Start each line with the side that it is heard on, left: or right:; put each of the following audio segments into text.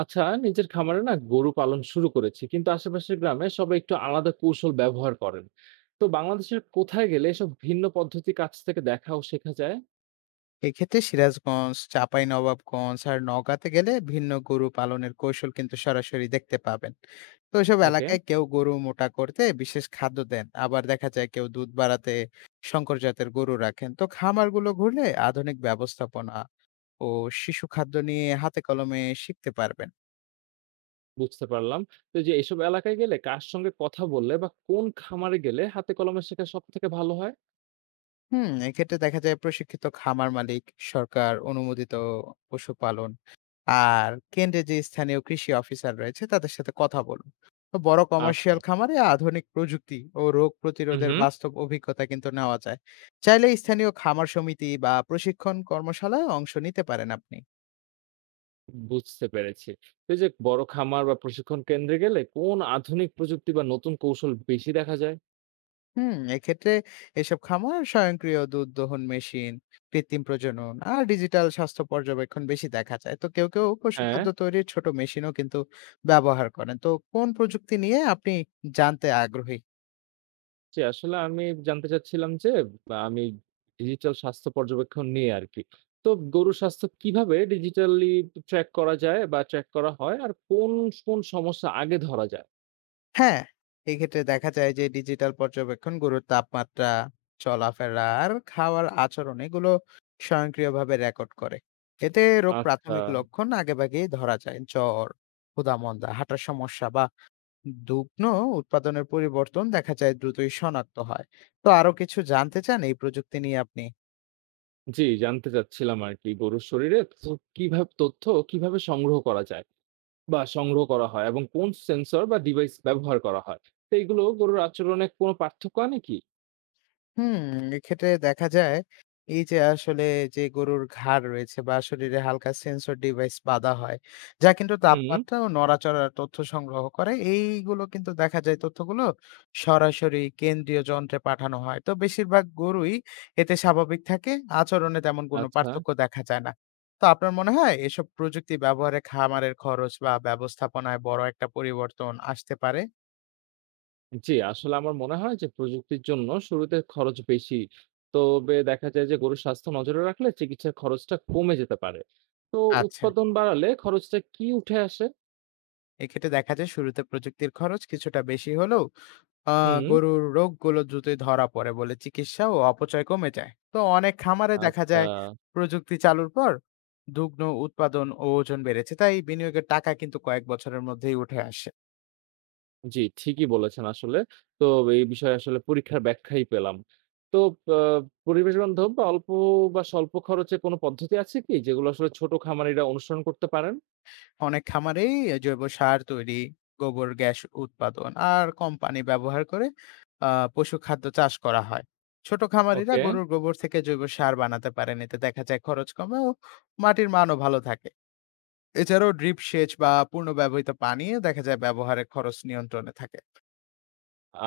right: আচ্ছা, নিজের খামারে না গরু পালন শুরু করেছি কিন্তু আশেপাশের গ্রামে সবাই একটু আলাদা কৌশল ব্যবহার করেন। তো বাংলাদেশের কোথায় গেলে এসব ভিন্ন পদ্ধতি কাছ থেকে দেখা ও শেখা যায়?
left: এক্ষেত্রে সিরাজগঞ্জ, চাঁপাইনবাবগঞ্জ আর নওগাঁতে গেলে ভিন্ন গরু পালনের কৌশল কিন্তু সরাসরি দেখতে পাবেন। তো এসব
right: ওকে,
left: এলাকায় কেউ গরু মোটা করতে বিশেষ খাদ্য দেন, আবার দেখা যায় কেউ দুধ বাড়াতে শঙ্কর জাতের গরু রাখেন। তো খামারগুলো ঘুরলে আধুনিক ব্যবস্থাপনা ও শিশু খাদ্য নিয়ে হাতে কলমে শিখতে পারবেন।
right: বুঝতে পারলাম। তো এই যে এসব এলাকায় গেলে কার সঙ্গে কথা বললে বা কোন খামারে গেলে হাতে কলমে শেখা সব থেকে ভালো হয়?
left: হুম, এক্ষেত্রে দেখা যায় প্রশিক্ষিত খামার মালিক, সরকার অনুমোদিত পশুপালন আর কেন্দ্রে যে স্থানীয় কৃষি অফিসার রয়েছে তাদের সাথে কথা বলুন। তো বড়
right: আচ্ছা।
left: কমার্শিয়াল খামারে আধুনিক প্রযুক্তি ও রোগ
right: হুম
left: প্রতিরোধের
right: হুম
left: বাস্তব অভিজ্ঞতা কিন্তু নেওয়া যায়। চাইলে স্থানীয় খামার সমিতি বা প্রশিক্ষণ কর্মশালায় অংশ নিতে পারেন আপনি।
right: বুঝতে পেরেছি। তো এই যে বড় খামার বা প্রশিক্ষণ কেন্দ্রে গেলে কোন আধুনিক প্রযুক্তি বা নতুন কৌশল বেশি দেখা যায়?
left: হুম, এক্ষেত্রে এসব খামার স্বয়ংক্রিয় দুধ দহন মেশিন, কৃত্রিম প্রজনন আর ডিজিটাল স্বাস্থ্য পর্যবেক্ষণ বেশি দেখা যায়। তো কেউ কেউ পশু
right: হ্যাঁ।
left: খাদ্য তৈরির ছোট মেশিনও কিন্তু ব্যবহার করেন। তো কোন প্রযুক্তি নিয়ে আপনি জানতে আগ্রহী?
right: জি, আসলে আমি জানতে চাচ্ছিলাম যে, বা আমি ডিজিটাল স্বাস্থ্য পর্যবেক্ষণ নিয়ে আরকি। তো গরুর স্বাস্থ্য কিভাবে ডিজিটালি ট্র্যাক করা যায় বা ট্র্যাক করা হয়? আর কোন, কোন সমস্যা আগে ধরা যায়?
left: হ্যাঁ, এক্ষেত্রে দেখা যায় যে ডিজিটাল পর্যবেক্ষণ গরুর তাপমাত্রা, চলাফেরা আর খাওয়ার আচরণ এগুলো স্বয়ংক্রিয়ভাবে রেকর্ড করে। এতে রোগ
right: আচ্ছা।
left: প্রাথমিক লক্ষণ আগেভাগেই ধরা যায়। জ্বর, ক্ষুধা মন্দা, হাঁটার সমস্যা বা দুগ্ন উৎপাদনের পরিবর্তন দেখা যায় দ্রুতই শনাক্ত হয়। তো আরো কিছু জানতে চান এই প্রযুক্তি নিয়ে আপনি?
right: জি, জানতে চাচ্ছিলাম আরকি গরুর শরীরে তো কিভাবে তথ্য কিভাবে সংগ্রহ করা যায় বা সংগ্রহ করা হয় এবং কোন সেন্সর বা ডিভাইস ব্যবহার করা হয়? তো এগুলো গরুর আচরণে কোনো পার্থক্য আনে কি?
left: হুম, এক্ষেত্রে দেখা যায় এই যে আসলে যে গরুর ঘাড় রয়েছে বা শরীরে হালকা সেন্সর ডিভাইস বাঁধা হয়, যা কিন্তু
right: হুম,
left: তাপমাত্রা ও নড়াচড়ার তথ্য সংগ্রহ করে। এইগুলো কিন্তু দেখা যায় তথ্যগুলো সরাসরি কেন্দ্রীয় যন্ত্রে পাঠানো হয়। তো বেশিরভাগ গরুই এতে স্বাভাবিক থাকে, আচরণে তেমন কোনো
right: আচ্ছা।
left: পার্থক্য দেখা যায় না। তো আপনার মনে হয় এসব প্রযুক্তি ব্যবহারে খামারের খরচ বা ব্যবস্থাপনায় বড় একটা পরিবর্তন আসতে পারে?
right: জি, আসলে আমার মনে হয় যে প্রযুক্তির জন্য শুরুতে খরচ বেশি। তবে দেখা যায় যে গরুর স্বাস্থ্য নজরে রাখলে চিকিৎসার খরচটা কমে যেতে পারে। তো
left: আচ্ছা,
right: উৎপাদন বাড়ালে খরচটা কি উঠে আসে?
left: এক্ষেত্রে দেখা যায় শুরুতে প্রযুক্তির খরচ কিছুটা বেশি হলেও
right: হুম।
left: গরুর রোগগুলো দ্রুতই ধরা পড়ে বলে চিকিৎসা ও অপচয় কমে যায়। তো অনেক খামারে দেখা
right: আচ্ছা,
left: যায় প্রযুক্তি চালুর পর দুগ্ন উৎপাদন ও ওজন বেড়েছে, তাই বিনিয়োগের টাকা কিন্তু কয়েক বছরের মধ্যেই উঠে আসে।
right: জি, ঠিকই বলেছেন আসলে। তো এই বিষয়ে আসলে পরীক্ষার ব্যাখ্যাই পেলাম। তো আ পরিবেশ বান্ধব বা অল্প বা স্বল্প খরচে কোনো পদ্ধতি আছে কি যেগুলো আসলে ছোট খামারিরা অনুসরণ করতে পারেন?
left: অনেক খামারেই জৈব সার তৈরি, গোবর গ্যাস উৎপাদন আর কম পানি ব্যবহার করে পশু খাদ্য চাষ করা হয়। ছোট খামারিরা
right: ওকে।
left: গরুর গোবর থেকে জৈব সার বানাতে পারেন, এতে দেখা যায় খরচ কমে ও মাটির মানও ভালো থাকে। এছাড়াও ড্রিপ সেচ বা পুনর্ব্যবহৃত পানি দেখা যায় ব্যবহারের খরচ নিয়ন্ত্রণে থাকে।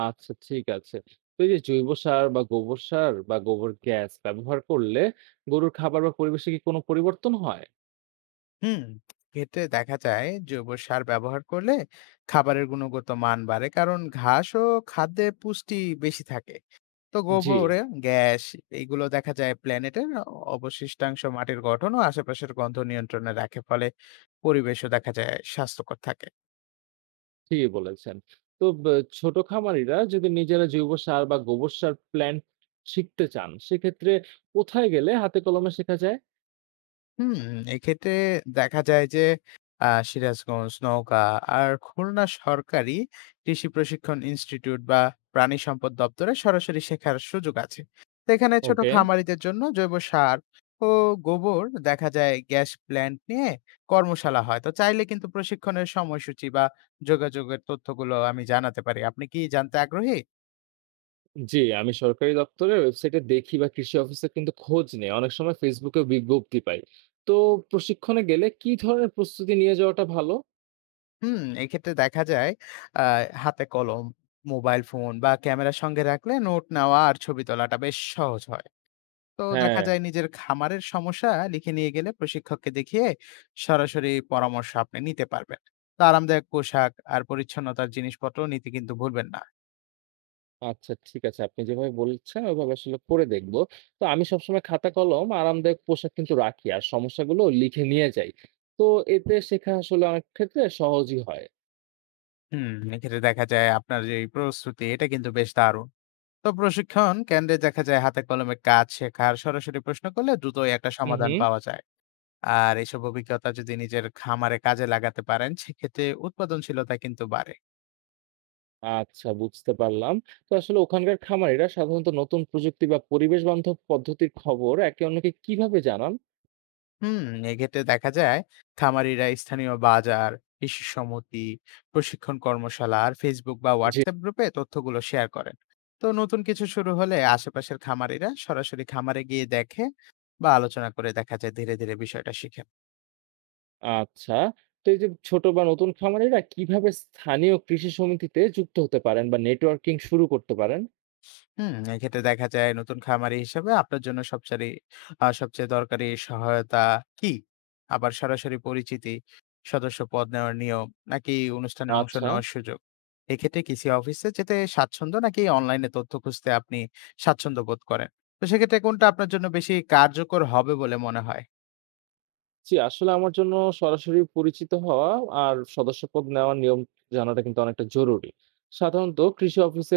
right: আচ্ছা, ঠিক আছে। তো এই যে জৈব সার বা গোবর সার বা গোবর গ্যাস ব্যবহার করলে গরুর খাবার বা পরিবেশে কি কোনো পরিবর্তন হয়?
left: হুম, ক্ষেত্রে দেখা যায় জৈব সার ব্যবহার করলে খাবারের গুণগত মান বাড়ে, কারণ ঘাস ও খাদ্যে পুষ্টি বেশি থাকে। তো
right: জি,
left: গোবরে গ্যাস, এইগুলো দেখা যায় প্ল্যানেটের অবশিষ্টাংশ মাটির গঠন ও আশেপাশের গন্ধ নিয়ন্ত্রণে রাখে, ফলে পরিবেশও দেখা যায় স্বাস্থ্যকর থাকে।
right: ঠিকই বলেছেন। তো ছোট খামারিরা যদি নিজেরা জৈব সার বা গোবর সার প্ল্যান্ট শিখতে চান, সেক্ষেত্রে কোথায় গেলে হাতে কলমে শেখা যায়?
left: হুম, এক্ষেত্রে দেখা যায় যে সিরাজগঞ্জ, নওগাঁ আর খুলনা সরকারি কৃষি প্রশিক্ষণ ইনস্টিটিউট বা প্রাণী সম্পদ দপ্তরে সরাসরি শেখার সুযোগ আছে। তো এখানে ছোট
right: ওকে।
left: খামারিদের জন্য জৈব সার ও গোবর দেখা যায় গ্যাস প্ল্যান্ট নিয়ে কর্মশালা হয়। তো চাইলে কিন্তু প্রশিক্ষণের সময়সূচি বা যোগাযোগের তথ্যগুলো আমি জানাতে পারি। আপনি কি জানতে আগ্রহী?
right: জি, আমি সরকারি দপ্তরের ওয়েবসাইটে দেখি বা কৃষি অফিসে কিন্তু খোঁজ নেই। অনেক সময় ফেসবুকেও বিজ্ঞপ্তি পাই। তো প্রশিক্ষণে গেলে কি ধরনের প্রস্তুতি নিয়ে যাওয়াটা ভালো?
left: হুম, এক্ষেত্রে দেখা যায় আ হাতে কলম, মোবাইল ফোন বা ক্যামেরার সঙ্গে রাখলে নোট নেওয়া আর ছবি তোলাটা বেশ সহজ হয়। তো
right: হ্যাঁ।
left: দেখা যায় নিজের খামারের সমস্যা লিখে নিয়ে গেলে প্রশিক্ষককে দেখিয়ে সরাসরি পরামর্শ আপনি নিতে পারবেন। তো আরামদায়ক পোশাক আর পরিচ্ছন্নতার জিনিসপত্র নিতে কিন্তু ভুলবেন না।
right: আচ্ছা, ঠিক আছে। আপনি যেভাবে বলছেন ওইভাবে আসলে করে দেখব। তো আমি সবসময় খাতা কলম, আরামদায়ক পোশাক কিন্তু রাখি আর সমস্যাগুলো লিখে নিয়ে যাই। তো এতে শেখা আসলে অনেক ক্ষেত্রে সহজই হয়।
left: হুম, এক্ষেত্রে দেখা যায় আপনার যে প্রস্তুতি এটা কিন্তু বেশ দারুণ। তো প্রশিক্ষণ কেন্দ্রে দেখা যায় হাতে কলমে কাজ শেখার সরাসরি প্রশ্ন করলে দ্রুতই একটা
right: হুম,
left: সমাধান
right: হুম।
left: পাওয়া যায়। আর এসব অভিজ্ঞতা যদি নিজের খামারে কাজে লাগাতে পারেন, সেক্ষেত্রে উৎপাদনশীলতা কিন্তু বাড়ে।
right: আচ্ছা, বুঝতে পারলাম। তো আসলে ওখানকার খামারিরা সাধারণত নতুন প্রযুক্তি বা পরিবেশ বান্ধব পদ্ধতির খবর একে অন্যকে কিভাবে জানান?
left: হুম, এক্ষেত্রে দেখা যায় খামারিরা স্থানীয় বাজার, কৃষি সমিতি, প্রশিক্ষণ কর্মশালা আর ফেসবুক বা
right: জি।
left: হোয়াটসঅ্যাপ গ্রুপে তথ্যগুলো শেয়ার করেন। তো নতুন কিছু শুরু হলে আশেপাশের খামারিরা সরাসরি খামারে গিয়ে দেখে বা আলোচনা করে দেখা যায় ধীরে ধীরে বিষয়টা শিখে।
right: আচ্ছা। তো এই যে ছোট বা নতুন খামারিরা কিভাবে স্থানীয় কৃষি সমিতিতে যুক্ত হতে পারেন বা নেটওয়ার্কিং শুরু করতে পারেন?
left: হুম, এক্ষেত্রে দেখা যায় নতুন খামারি হিসেবে আপনার জন্য সবচারি আ সবচেয়ে দরকারি সহায়তা কি? আবার সরাসরি পরিচিতি, সদস্য পদ নেওয়ার নিয়ম, নাকি অনুষ্ঠানে অংশ
right: আচ্ছা।
left: নেওয়ার সুযোগ? এক্ষেত্রে কৃষি অফিসে যেতে স্বাচ্ছন্দ্য নাকি অনলাইনে তথ্য খুঁজতে আপনি স্বাচ্ছন্দ্য বোধ করেন? তো সেক্ষেত্রে কোনটা আপনার জন্য বেশি কার্যকর হবে বলে মনে হয়?
right: জি, আসলে আমার জন্য সরাসরি পরিচিত হওয়া আর সদস্যপদ নেওয়ার নিয়ম জানাটা কিন্তু অনেকটা জরুরি। সাধারণত কৃষি অফিসে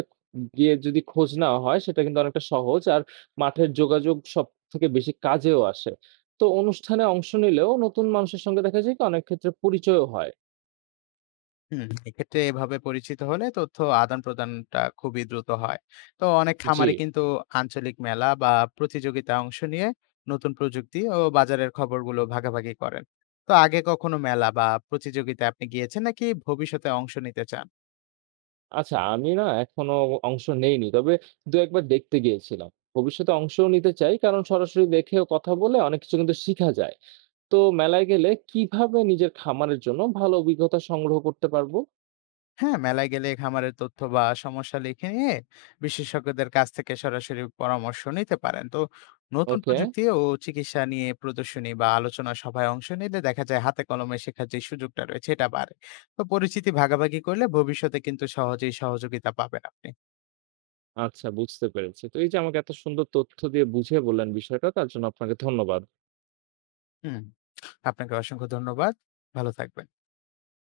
right: গিয়ে যদি খোঁজ নেওয়া হয় সেটা কিন্তু অনেকটা সহজ আর মাঠের যোগাযোগ সবথেকে বেশি কাজেও আসে। তো অনুষ্ঠানে অংশ নিলেও নতুন মানুষের সঙ্গে দেখা যায় কি অনেক ক্ষেত্রে পরিচয়ও হয়।
left: হুম, এক্ষেত্রে এভাবে পরিচিত হলে তথ্য আদান-প্রদানটা খুবই দ্রুত হয়। তো অনেক
right: জি।
left: খামারই কিন্তু আঞ্চলিক মেলা বা প্রতিযোগিতায় অংশ নিয়ে নতুন প্রযুক্তি ও বাজারের খবরগুলো ভাগাভাগি করেন। তো আগে কখনো মেলা বা প্রতিযোগিতায় আপনি গিয়েছেন নাকি ভবিষ্যতে অংশ নিতে চান?
right: আচ্ছা, আমি না এখনো অংশ নেইনি। তবে ২-১ বার দেখতে গিয়েছিলাম। ভবিষ্যতে অংশও নিতে চাই কারণ সরাসরি দেখেও কথা বলে অনেক কিছু কিন্তু শিখা যায়। তো মেলায় গেলে কিভাবে নিজের খামারের জন্য ভালো অভিজ্ঞতা সংগ্রহ করতে পারবো?
left: হ্যাঁ, মেলায় গেলে খামারের তথ্য বা সমস্যা লিখে নিয়ে বিশেষজ্ঞদের কাছ থেকে সরাসরি পরামর্শ নিতে পারেন। তো নতুন
right: ওকে,
left: প্রযুক্তি ও চিকিৎসা নিয়ে প্রদর্শনী বা আলোচনা সভায় অংশ নিলে দেখা যায় হাতে কলমে শেখার যে সুযোগটা রয়েছে এটা বাড়ে। তো পরিচিতি ভাগাভাগি করলে ভবিষ্যতে কিন্তু সহজেই সহযোগিতা পাবেন আপনি।
right: আচ্ছা, বুঝতে পেরেছি। তো এই যে আমাকে এত সুন্দর তথ্য দিয়ে বুঝিয়ে বললেন বিষয়টা, তার জন্য আপনাকে ধন্যবাদ।
left: হুম। আপনাকে অসংখ্য ধন্যবাদ। ভালো থাকবেন।